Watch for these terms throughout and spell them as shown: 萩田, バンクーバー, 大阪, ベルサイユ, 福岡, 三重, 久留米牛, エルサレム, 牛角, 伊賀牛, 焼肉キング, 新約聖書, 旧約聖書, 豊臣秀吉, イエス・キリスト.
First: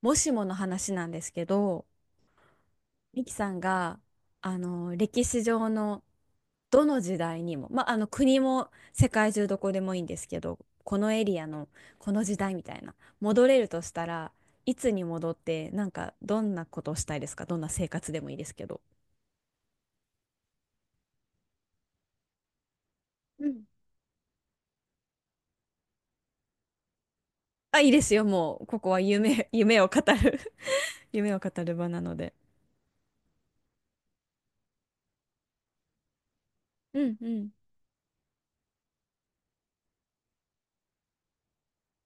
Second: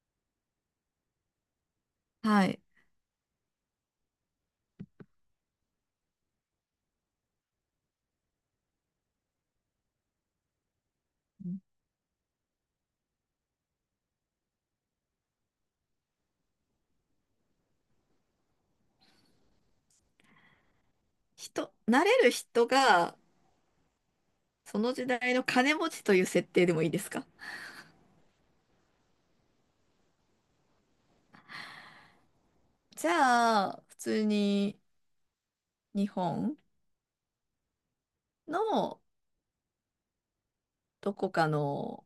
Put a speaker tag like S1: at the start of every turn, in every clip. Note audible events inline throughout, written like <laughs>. S1: もしもの話なんですけど、
S2: はい。
S1: ミキさんが、歴史上のどの時代にも、国も世界中どこでもいいんですけど、このエリア
S2: うん。
S1: のこの時代みたいな、戻れるとしたらいつに戻って、なんかどんなことをしたいですか？どんな生活でもいいですけど。
S2: なれる人が、
S1: うん。
S2: その時代の金持ちという設定でもいいですか？
S1: あ、いいですよ。もう、ここは夢を語る <laughs> 夢を語る場なので。
S2: じゃあ、普通に日本
S1: うんうん。
S2: のどこかの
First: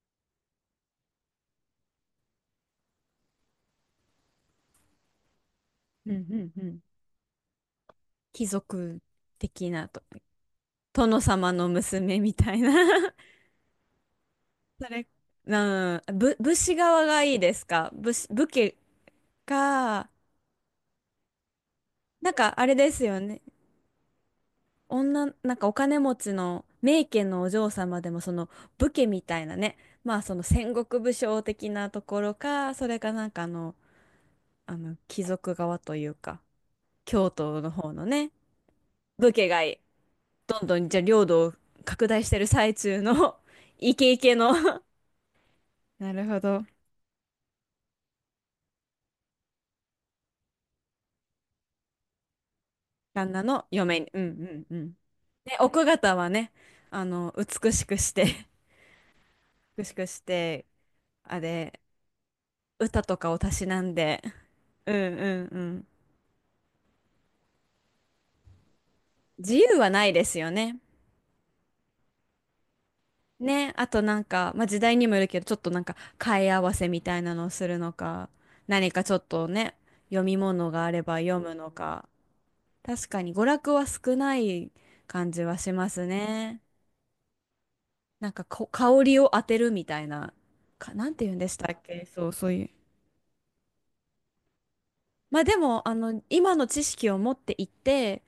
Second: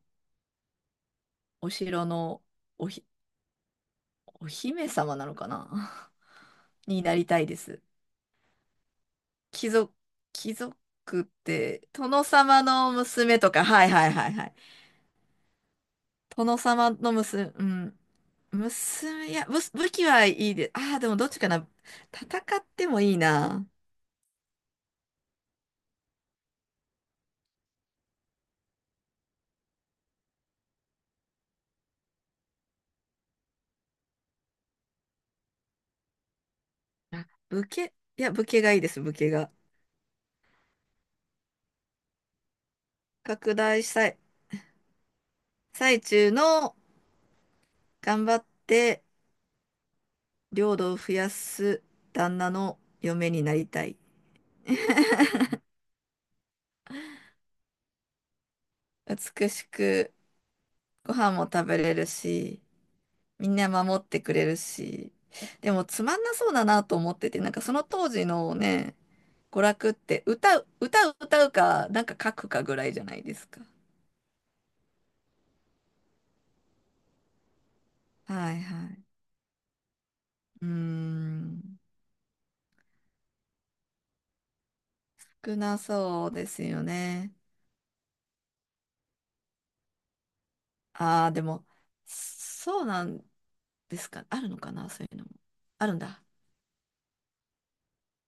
S2: お城のおひ、お姫様なのかな。
S1: うんうんうん。
S2: <laughs> になりたいです。
S1: 貴族的
S2: 貴
S1: な
S2: 族、
S1: と、
S2: 貴族
S1: 殿
S2: っ
S1: 様の
S2: て、
S1: 娘
S2: 殿
S1: みたい
S2: 様
S1: な
S2: の
S1: <laughs>
S2: 娘とか、はいはいはいはい。
S1: それ、う武
S2: 殿
S1: 士
S2: 様
S1: 側
S2: の
S1: がいい
S2: 娘、
S1: で
S2: う
S1: すか？
S2: ん、
S1: 武士、武家
S2: 娘、いや、武器
S1: か、
S2: はいいで、ああ、でもどっちかな。
S1: なん
S2: 戦
S1: か
S2: っ
S1: あれ
S2: て
S1: で
S2: も
S1: す
S2: いい
S1: よね。
S2: な。
S1: なんかお金持ちの名家のお嬢様でもその武家みたいなね、まあその戦国武将的なところか、それか、なんか貴族側というか、京都
S2: 武
S1: の
S2: 家、
S1: 方
S2: い
S1: のね、
S2: や、武家がいいです、武家
S1: 武家
S2: が。
S1: がいい。どんどんじゃあ領土を拡大してる最中の
S2: 拡
S1: <laughs>
S2: 大し
S1: イ
S2: た
S1: ケイ
S2: い。
S1: ケの <laughs>
S2: 最
S1: なる
S2: 中
S1: ほど。
S2: の、頑張って領土を増やす旦那の嫁
S1: 旦那
S2: にな
S1: の
S2: りたい。
S1: 嫁に。うんうんうん。ね、奥方はね、あの、美しくして、
S2: 美し
S1: <laughs> 美しく
S2: く、
S1: して、
S2: ご飯
S1: あ
S2: も食べ
S1: れ、
S2: れるし、
S1: 歌とかを
S2: み
S1: た
S2: ん
S1: し
S2: な
S1: なん
S2: 守って
S1: で、
S2: くれる
S1: うんう
S2: し。
S1: んう
S2: でも
S1: ん。
S2: つまんなそうだなと思ってて、なんかその当時のね、
S1: 自
S2: 娯
S1: 由は
S2: 楽っ
S1: ないで
S2: て
S1: すよ
S2: 歌う、
S1: ね。
S2: 歌う、歌うか、なんか書くかぐらいじゃないですか。
S1: ね、あとなんか、まあ、時代にもよるけど、ちょっとなんか、替え合わせみたいなのをするのか、
S2: はいは
S1: 何か
S2: い。
S1: ちょっとね、読み
S2: うー
S1: 物があれば読むの
S2: ん。
S1: か、確かに娯楽は少ない感じ
S2: 少
S1: はし
S2: な
S1: ます
S2: そうで
S1: ね。
S2: すよね。
S1: なんか、香りを当てるみたいな、なんて
S2: ああ、
S1: 言うん
S2: で
S1: でし
S2: も、
S1: たっけ？そう、そういう。
S2: そうなんですか。あるのかな、そういうのも。
S1: まあでも、
S2: あ
S1: あ
S2: るん
S1: の、
S2: だ。
S1: 今の知識を持っていって、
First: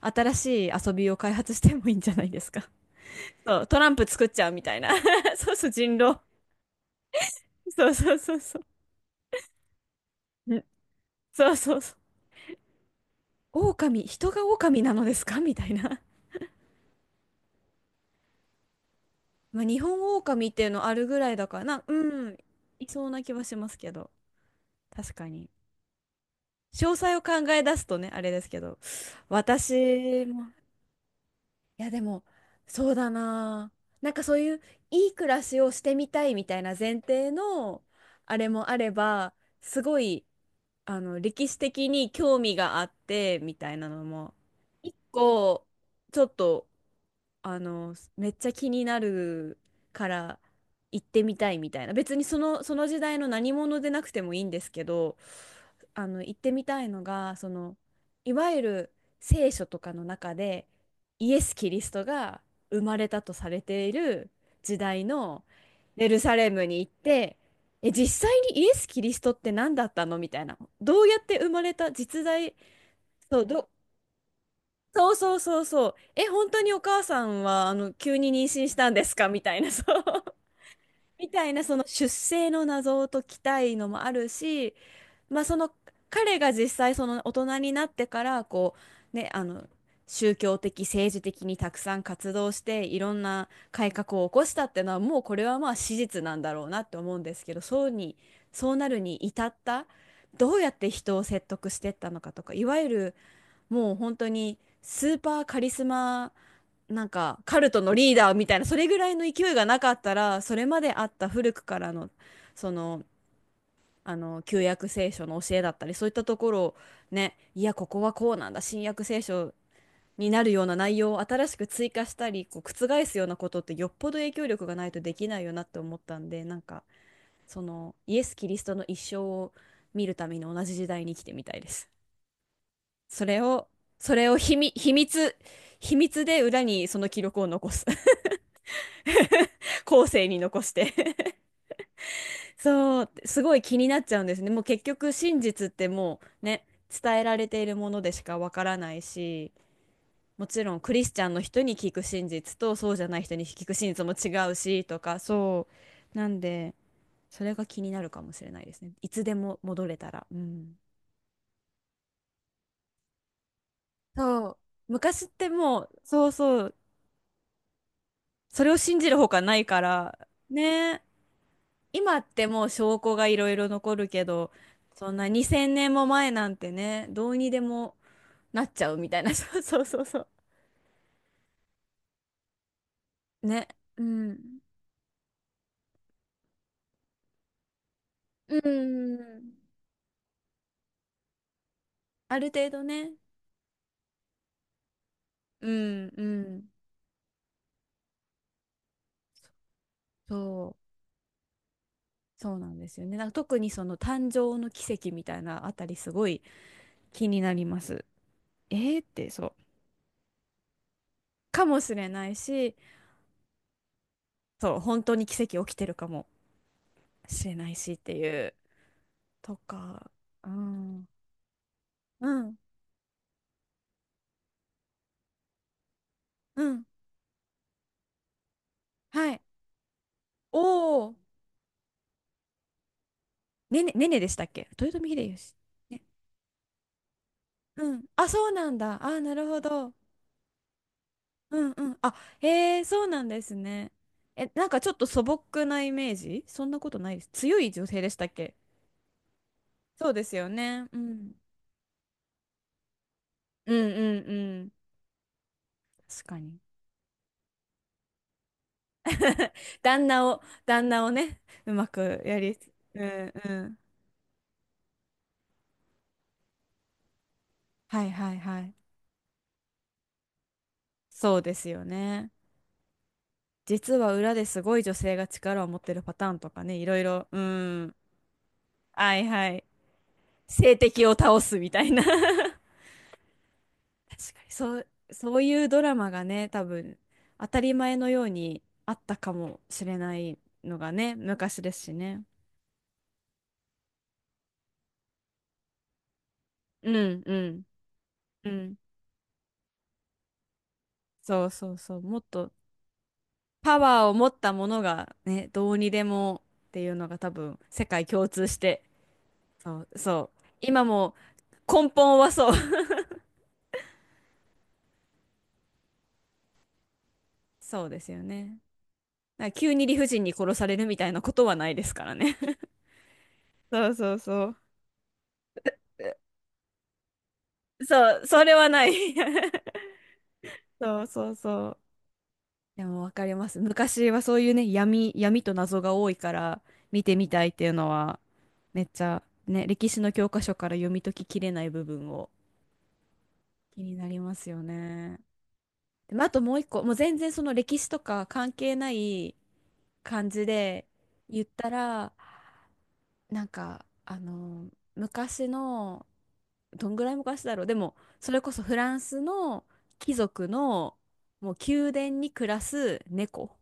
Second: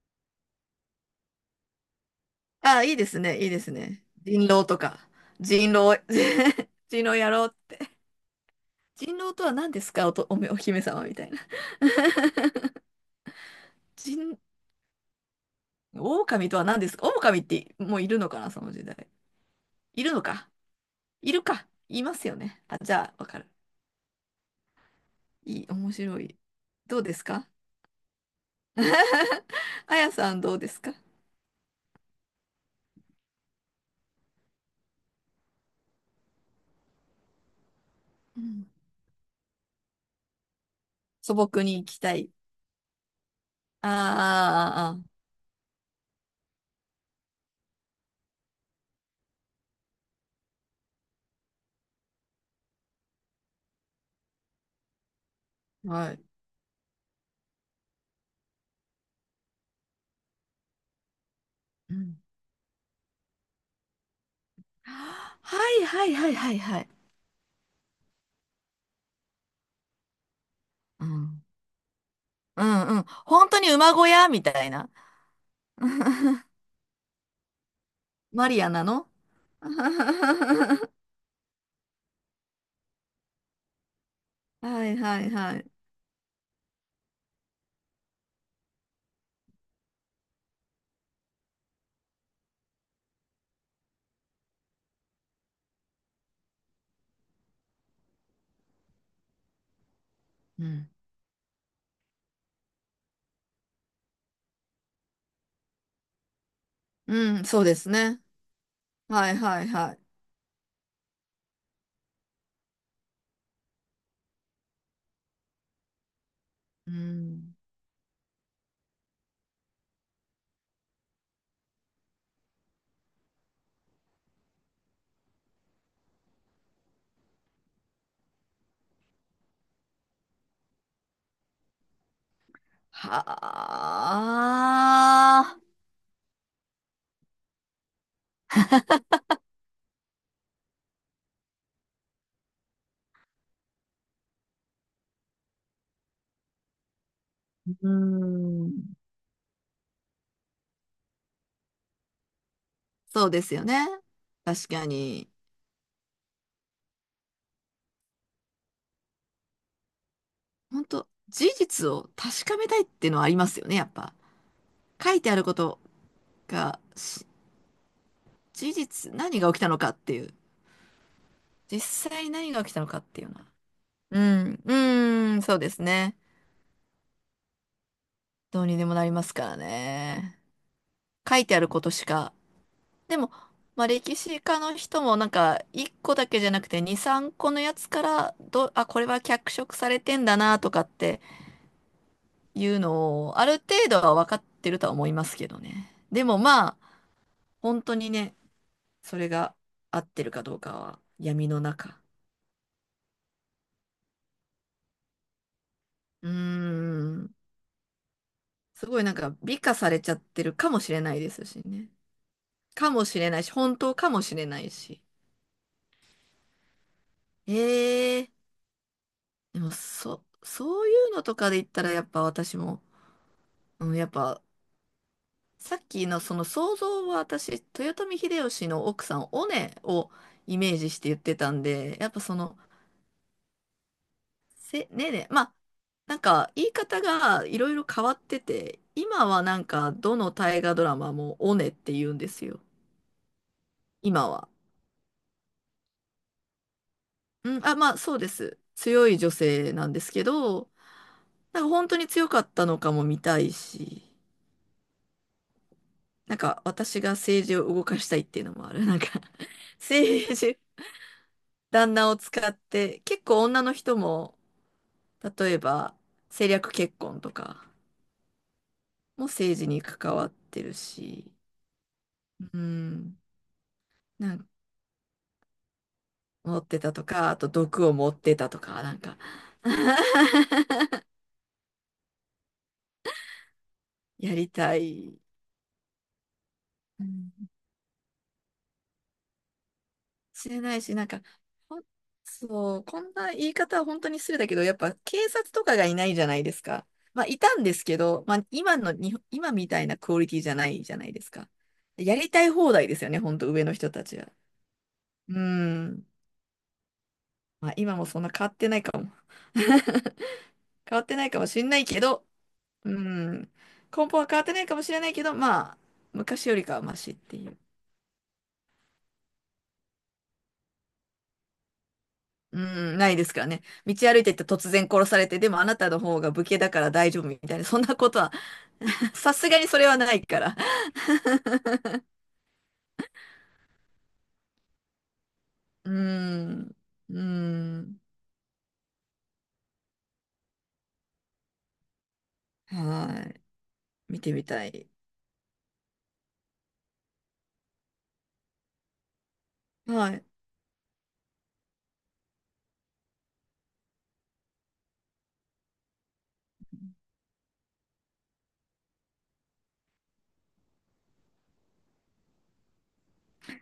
S1: 新しい遊びを開発してもいいんじゃないですか？
S2: ああー、いいですね、
S1: <laughs>
S2: いい
S1: そ
S2: で
S1: う、
S2: す
S1: トラン
S2: ね。
S1: プ作っち
S2: 人
S1: ゃうみ
S2: 狼
S1: た
S2: と
S1: いな。
S2: か。
S1: <laughs> そうそう、
S2: 人
S1: 人
S2: 狼、
S1: 狼。
S2: <laughs> 人狼やろうっ
S1: そう
S2: て。
S1: そうそうそう。
S2: 人狼とは何ですか、おと、おめ、お
S1: ね
S2: 姫様みたいな。
S1: そうそうそう。狼、人
S2: 人、
S1: が狼なのですかみたいな。
S2: 狼とは何ですか。狼ってもういるのかな、その時代。
S1: まあ、日本
S2: いるの
S1: 狼
S2: か。
S1: っていうのあるぐら
S2: い
S1: い
S2: る
S1: だから
S2: か。
S1: な、
S2: い
S1: う
S2: ますよ
S1: ん、
S2: ね。あ、
S1: い
S2: じ
S1: そう
S2: ゃあ、
S1: な
S2: わ
S1: 気
S2: か
S1: は
S2: る。
S1: しますけど。確かに。
S2: いい、面白い。
S1: 詳
S2: どうで
S1: 細を
S2: すか？
S1: 考え出すとね、あれですけど。
S2: <laughs> あや
S1: 私
S2: さん、
S1: も、
S2: どうですか？
S1: いやでもそうだなあ、なんかそういういい暮らしをしてみたいみたいな前提のあ
S2: う
S1: れ
S2: ん、
S1: もあれば、すごい
S2: 素
S1: 歴史
S2: 朴に行
S1: 的
S2: き
S1: に
S2: たい。
S1: 興味があってみたいなのも一
S2: あ
S1: 個ちょっとめっちゃ気になるから行ってみたいみたいな、別にその時代の何者でなくてもいいんですけど、
S2: ーあー、あーあー、は
S1: 行っ
S2: い。
S1: てみたいのがそのいわゆる聖書とかの中でイエス・キリス
S2: う
S1: ト
S2: ん。
S1: が生まれたとされている時代の
S2: はいは
S1: エ
S2: い
S1: ル
S2: は
S1: サ
S2: い
S1: レ
S2: はい
S1: ム
S2: は
S1: に行
S2: い。
S1: って、え、実際にイエス・キリストって何だったのみたいな、ど
S2: う
S1: うやって
S2: ん。
S1: 生まれた実在、
S2: うんうん。
S1: そう
S2: 本当
S1: ど
S2: に馬小屋みたいな。
S1: そうそうそうそう。え、
S2: <laughs>
S1: 本当にお母さんは、急に妊
S2: マリ
S1: 娠
S2: ア
S1: し
S2: な
S1: たんで
S2: の
S1: すか <laughs> みた
S2: <laughs>
S1: いな、そう。
S2: は
S1: <laughs> みたいな、その出生の謎を解きたいのもある
S2: い
S1: し、
S2: はい
S1: まあ、そ
S2: はい。
S1: の、彼が実際、その大人になってから、う、ね、あの、宗教的、政治的にたくさん活動して、いろんな改革を起こしたっていうのは、もうこれはまあ史実なんだろうなって思うんですけど、そうに、そうなるに至った、どう
S2: う
S1: やっ
S2: ん。
S1: て人を説得してったのかとか、いわゆる、もう本当にスーパーカリスマ、なんか
S2: うん、
S1: カ
S2: そう
S1: ル
S2: で
S1: ト
S2: す
S1: のリー
S2: ね。
S1: ダーみたいな、それぐらいの
S2: はい
S1: 勢い
S2: は
S1: が
S2: い
S1: なか
S2: はい。
S1: ったら、それまであった古くからの、その旧約聖書の教えだったりそういったところを、
S2: う
S1: ね、
S2: ん。
S1: いやここはこうなんだ、新約聖書になるような内容を新しく追加したり、こう覆すようなことってよっぽど影響力がないとできないよなって思ったんで、なんかそのイエス・キリストの一生を見るために同じ時代に生きてみたいです。それを、
S2: は
S1: それを秘密、秘密、
S2: あ。
S1: 秘密で裏にその記録を残す。<laughs> 後世に残して <laughs> そう、すごい気になっちゃうんですね。もう結局真実ってもうね、伝えられてい
S2: う
S1: るものでしかわか
S2: ん。
S1: らないし、もちろんクリスチャンの人に聞く真実とそうじゃない
S2: そう
S1: 人
S2: で
S1: に
S2: すよ
S1: 聞く
S2: ね。
S1: 真実も違う
S2: 確
S1: し
S2: か
S1: とか、
S2: に。
S1: そう。なんで、それが気になるかもしれないですね。いつでも戻れたら。うん。
S2: 本当、事実を確かめたいっていうのはありますよね、やっぱ。
S1: そう。
S2: 書い
S1: 昔っ
S2: てある
S1: て
S2: こと
S1: もう、そうそう、
S2: が、
S1: それ
S2: 事
S1: を信じ
S2: 実、
S1: るほ
S2: 何
S1: か
S2: が
S1: な
S2: 起き
S1: い
S2: たの
S1: か
S2: かって
S1: ら、
S2: いう。
S1: ねえ。
S2: 実
S1: 今っ
S2: 際
S1: て
S2: 何
S1: も
S2: が
S1: う
S2: 起きたの
S1: 証
S2: かっ
S1: 拠
S2: てい
S1: が
S2: う
S1: い
S2: のは。
S1: ろいろ残る
S2: う
S1: けど、
S2: ん、う
S1: そんな
S2: ーん、そうで
S1: 2000
S2: す
S1: 年も
S2: ね。
S1: 前なんてね、どうにでも
S2: ど
S1: な
S2: う
S1: っ
S2: に
S1: ち
S2: で
S1: ゃ
S2: も
S1: う
S2: な
S1: み
S2: り
S1: たい
S2: ま
S1: な、<laughs>
S2: すから
S1: そうそうそうそう。
S2: ね。書いてあることしか。でも、
S1: ね。
S2: まあ、
S1: う
S2: 歴史
S1: ん。
S2: 家の人もなんか、1個だけじゃなくて2、3個のやつから、
S1: う
S2: これは脚
S1: ん。
S2: 色されてんだなとかって
S1: ある
S2: い
S1: 程
S2: う
S1: 度ね。
S2: のを、ある程度は分かってるとは思いますけど
S1: う
S2: ね。
S1: ん、う
S2: でも
S1: ん。
S2: まあ、本当にね、それが合ってるかどうか
S1: そ
S2: は闇の中。
S1: う、そうなんですよね。なんか特にその誕生の奇跡みたいなあたりす
S2: う
S1: ご
S2: ー
S1: い気
S2: ん、
S1: になります。
S2: す
S1: え
S2: ご
S1: ー
S2: い
S1: っ
S2: なん
S1: て、
S2: か
S1: そう。
S2: 美化されちゃってるかもしれないですし
S1: かも
S2: ね。
S1: しれないし、
S2: かもしれないし、本当かもしれない
S1: そう、
S2: し。
S1: 本当に奇跡起きてるかもしれないしってい
S2: ええ、
S1: う。と
S2: でも、
S1: か、う
S2: そうい
S1: ん、
S2: うのとかで言ったら、やっぱ
S1: うん、
S2: 私も、うん、やっぱ、さっきのその
S1: う
S2: 想
S1: ん、
S2: 像は私、豊臣秀吉の奥さん、
S1: はい。
S2: おねを
S1: お
S2: イメージして
S1: お、
S2: 言ってたんで、やっぱその、
S1: ねね、ねねでしたっけ？豊臣
S2: ね
S1: 秀
S2: ね、ま
S1: 吉。
S2: あ、
S1: ね、
S2: なんか、言い方がいろいろ
S1: うん。
S2: 変わっ
S1: あ、
S2: て
S1: そうなん
S2: て、
S1: だ。あ、
S2: 今
S1: な
S2: は
S1: る
S2: な
S1: ほ
S2: んか、
S1: ど。
S2: どの大河ドラマもお
S1: う
S2: ね
S1: ん
S2: っ
S1: う
S2: て
S1: ん。
S2: 言
S1: あ、
S2: うんですよ。
S1: へえ、そうなんですね。
S2: 今は。
S1: え、なんかちょっと素朴なイメージ、そんなことないです？強
S2: うん、
S1: い
S2: あ、
S1: 女
S2: まあ、
S1: 性で
S2: そ
S1: し
S2: う
S1: た
S2: で
S1: っけ？
S2: す。強い女性なんで
S1: そ
S2: す
S1: うで
S2: け
S1: すよ
S2: ど、
S1: ね。うん。
S2: なんか本当に強かったのかも見たい
S1: うん
S2: し、
S1: うんうん。確
S2: な
S1: か
S2: ん
S1: に。
S2: か私が政治を動かしたいっていうのもある。なんか <laughs>
S1: 旦那
S2: 政
S1: を、
S2: 治、
S1: 旦那をね、うま
S2: 旦那を
S1: くや
S2: 使っ
S1: り、
S2: て、
S1: う
S2: 結
S1: ん
S2: 構
S1: う
S2: 女の
S1: ん。
S2: 人も、例えば政略結婚とか
S1: はいはいはい。
S2: も政治に関わってるし、
S1: そうですよね。
S2: うん、
S1: 実は裏
S2: なん
S1: で
S2: か
S1: すごい女性が力を持ってるパターンと
S2: 持
S1: か
S2: っ
S1: ね、
S2: て
S1: い
S2: た
S1: ろい
S2: と
S1: ろ、
S2: か、あ
S1: う
S2: と毒を
S1: ん。
S2: 持ってたとか、なん
S1: は
S2: か
S1: いはい。性
S2: <laughs>
S1: 的を倒すみたいな <laughs> 確かに、
S2: やりた
S1: そう、
S2: い。
S1: そういうドラマがね、多分、
S2: う
S1: 当
S2: ん、
S1: たり前のようにあったかもしれない
S2: 知れな
S1: の
S2: い
S1: が
S2: し、なん
S1: ね、
S2: か、
S1: 昔で
S2: ほ
S1: す
S2: ん
S1: しね。
S2: そう、こんな言い方は本当に失礼だけど、やっぱ警察とかがいないじゃないですか。
S1: うん
S2: まあ、
S1: う
S2: いた
S1: ん。
S2: んですけど、まあ、
S1: う
S2: 今
S1: ん。
S2: の日本、今みたいなクオリティじゃないじゃないです
S1: そ
S2: か。
S1: うそうそう。
S2: や
S1: もっ
S2: りたい
S1: と
S2: 放題ですよね、本当上の
S1: パ
S2: 人
S1: ワ
S2: た
S1: ーを
S2: ち
S1: 持
S2: は。
S1: ったものが
S2: うー
S1: ね、どうにで
S2: ん。
S1: もっていうのが多分、
S2: まあ、
S1: 世
S2: 今も
S1: 界
S2: そん
S1: 共
S2: な
S1: 通
S2: 変わっ
S1: し
S2: てな
S1: て。
S2: いかも。
S1: そう
S2: <laughs>
S1: そう。今
S2: 変わっ
S1: も
S2: てないかもしんない
S1: 根
S2: け
S1: 本
S2: ど、
S1: はそう。
S2: うーん。根本は変わってないかもしれないけど、まあ、昔よりかはマシっていう。
S1: <laughs> そうですよね。なんか急に理不尽に殺されるみたいなことはないですからね。
S2: う
S1: <laughs>
S2: ん、ないですからね。
S1: そう
S2: 道
S1: そう
S2: 歩いて
S1: そ
S2: て
S1: う。
S2: 突然殺されて、でもあなたの方が武家だから大丈夫みたいな、そんなこ
S1: そ
S2: と
S1: う、
S2: は、
S1: それはない。
S2: <laughs> さすがにそれはないから。
S1: <laughs> そうそうそう。でもわかります。昔はそういうね、闇と謎
S2: う
S1: が多いから
S2: ん、
S1: 見て
S2: う
S1: みたいっていうの
S2: ん、
S1: は、めっちゃね、歴史の教科書から読み解ききれない部分を
S2: はい。
S1: 気になり
S2: 見て
S1: ま
S2: み
S1: すよ
S2: たい。
S1: ね。でもあともう一個、もう全然その歴史とか関係ない
S2: はい。
S1: 感じで言ったら、なんか、昔のどんぐらい昔だろう。でも、それこそフランスの貴族の、もう宮殿に暮らす猫。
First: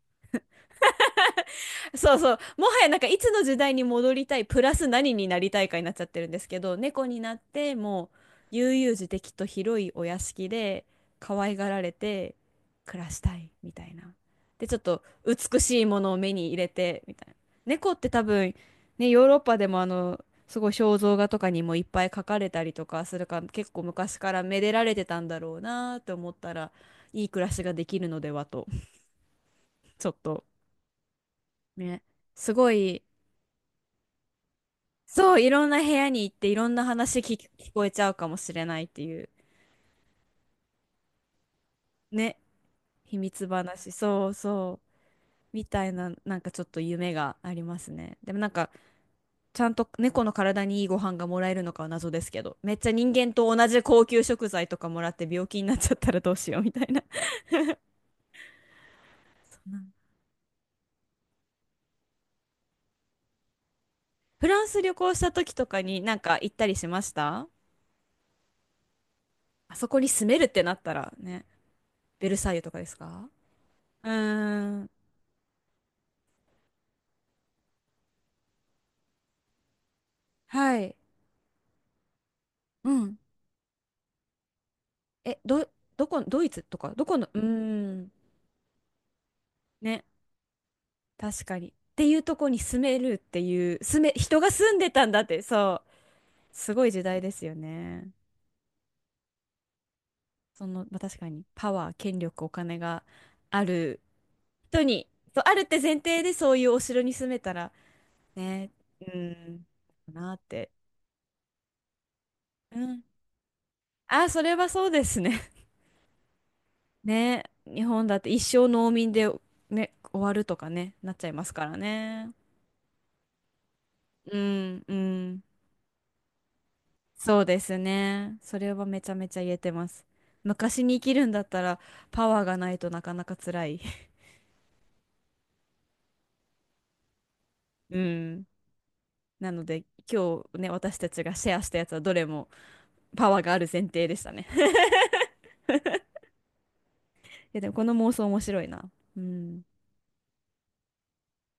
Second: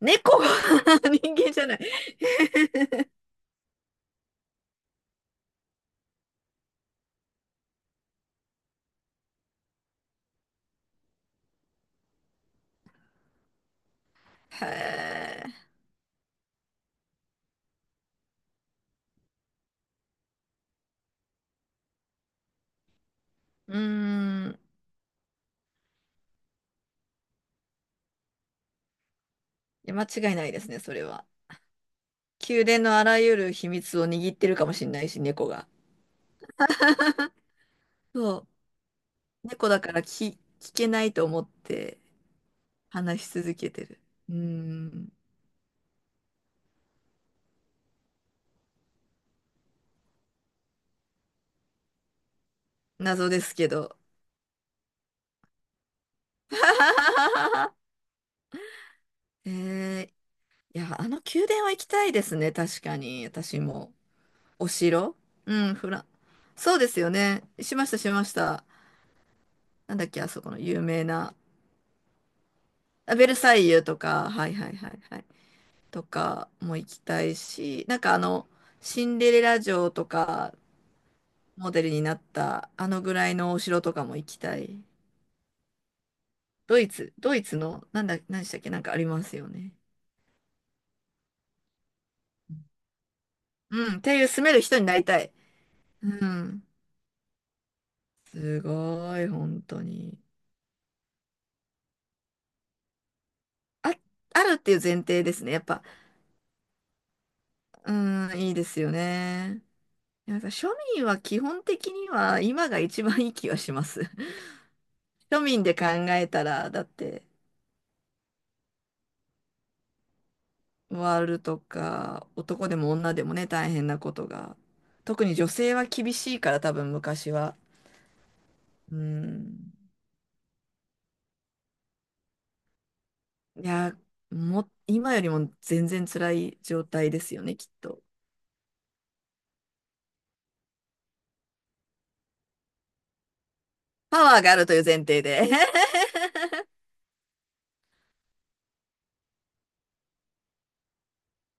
S2: 猫。 <laughs> 人間じゃない。
S1: そうそう。もはやなんかいつの時代に戻りたい、プラス何になりたいかになっちゃってるんですけど、猫になってもう悠々自適と広いお屋敷で可愛がられて暮らしたいみたいな。
S2: へ
S1: で、ちょっと美
S2: え。
S1: しいものを目に入れてみたいな。猫って多分ね、ヨーロッパでもすごい肖像画とかにもいっぱい描かれたりとかするから結
S2: うー
S1: 構昔から
S2: ん。
S1: めでられてたんだろうなと思ったら、いい暮らしができるのではと、
S2: いや、間
S1: ちょっ
S2: 違い
S1: と
S2: ないですね、それは。
S1: ね、す
S2: 宮
S1: ご
S2: 殿の
S1: い。
S2: あらゆる秘密を握ってるかもしれないし、
S1: そう、い
S2: 猫
S1: ろ
S2: が。
S1: んな部屋に行っていろんな話聞こえちゃうかも
S2: そう。
S1: しれないっていう
S2: 猫だから聞けないと思って
S1: ね、秘
S2: 話し
S1: 密
S2: 続けて
S1: 話、
S2: る。
S1: そ
S2: う
S1: う
S2: ー
S1: そう、
S2: ん。
S1: みたいな、なんかちょっと夢がありますね。でもなんか、ちゃんと猫の体にいいご飯がもらえるのかは謎ですけど、めっちゃ人
S2: 謎
S1: 間
S2: で
S1: と
S2: す
S1: 同
S2: け
S1: じ
S2: ど。
S1: 高級食材とかもらって病気になっちゃったらどうしようみたいな。
S2: <laughs> え
S1: そうなん、
S2: ー、いや、あの宮殿は行きたいですね。確かに。私も。
S1: フラン
S2: お
S1: ス旅行
S2: 城、
S1: した時と
S2: うん、
S1: か
S2: フラ
S1: に
S2: ン。
S1: なんか行ったり
S2: そう
S1: し
S2: で
S1: ま
S2: すよ
S1: し
S2: ね。
S1: た？
S2: しました、しました。
S1: あそ
S2: なん
S1: こ
S2: だ
S1: に
S2: っけ、あ
S1: 住め
S2: そ
S1: るっ
S2: この
S1: てな
S2: 有
S1: った
S2: 名
S1: ら
S2: な。
S1: ね、ベルサイユとかです
S2: あ、
S1: か？
S2: ベルサイユと
S1: う
S2: か、はいはい
S1: ー
S2: は
S1: ん、
S2: いはい。とかも行きたいし、なんか、シンデレラ城とか、
S1: はい。
S2: モデルになった、あ
S1: う
S2: のぐ
S1: ん、
S2: らいのお城とかも行きたい。
S1: え、ど、どこ、ドイツ
S2: ド
S1: と
S2: イ
S1: か、ど
S2: ツ、
S1: この、
S2: ド
S1: うー
S2: イツの、なん
S1: ん、
S2: だ、何でしたっけ、なんかありますよね。
S1: ね、確かに。っていうとこに住めるっていう、
S2: うん、
S1: 住
S2: っ
S1: め、
S2: ていう
S1: 人
S2: 住
S1: が
S2: める
S1: 住ん
S2: 人に
S1: で
S2: なり
S1: たん
S2: た
S1: だっ
S2: い。
S1: て、そう、
S2: うん。
S1: すごい時代ですよね。
S2: すごい、本当に。
S1: まあ、確かに、パワー、権力、お金があ
S2: あ、
S1: る
S2: あるっていう
S1: 人
S2: 前
S1: に、
S2: 提で
S1: そう、
S2: すね。
S1: あ
S2: や
S1: る
S2: っ
S1: って
S2: ぱ、
S1: 前提でそういうお城に住めたら、
S2: うん、いいで
S1: ね、
S2: すよ
S1: う
S2: ね。
S1: ん、な
S2: な
S1: っ
S2: んか庶
S1: て。
S2: 民は基本的には今が
S1: うん。
S2: 一番いい気がします。
S1: あ、そ
S2: <laughs>
S1: れはそうですね。
S2: 庶民で考えたら、だっ
S1: <laughs>
S2: て、
S1: ね、日本だって一生農民で、ね、終わるとかね、なっ
S2: ワ
S1: ち
S2: ー
S1: ゃい
S2: ル
S1: ます
S2: と
S1: から
S2: か、
S1: ね。
S2: 男でも女でもね、大変なこと
S1: う
S2: が。
S1: ん、う
S2: 特に
S1: ん。
S2: 女性は厳しいから、多分昔
S1: そう
S2: は。
S1: ですね。それは
S2: う
S1: めちゃめちゃ言えて
S2: ん。
S1: ます。昔に生きるんだったらパワーがないとなかなか
S2: い
S1: 辛い。
S2: や、今よりも全然辛い状態ですよね、きっ
S1: <laughs> う
S2: と。
S1: ん。なので今日ね、私たちがシェアしたやつはどれもパワーがある前提でし
S2: パ
S1: た
S2: ワー
S1: ね。
S2: が
S1: <laughs>
S2: あるという前提で。<laughs>
S1: いやでもこの妄想面白いな。うん。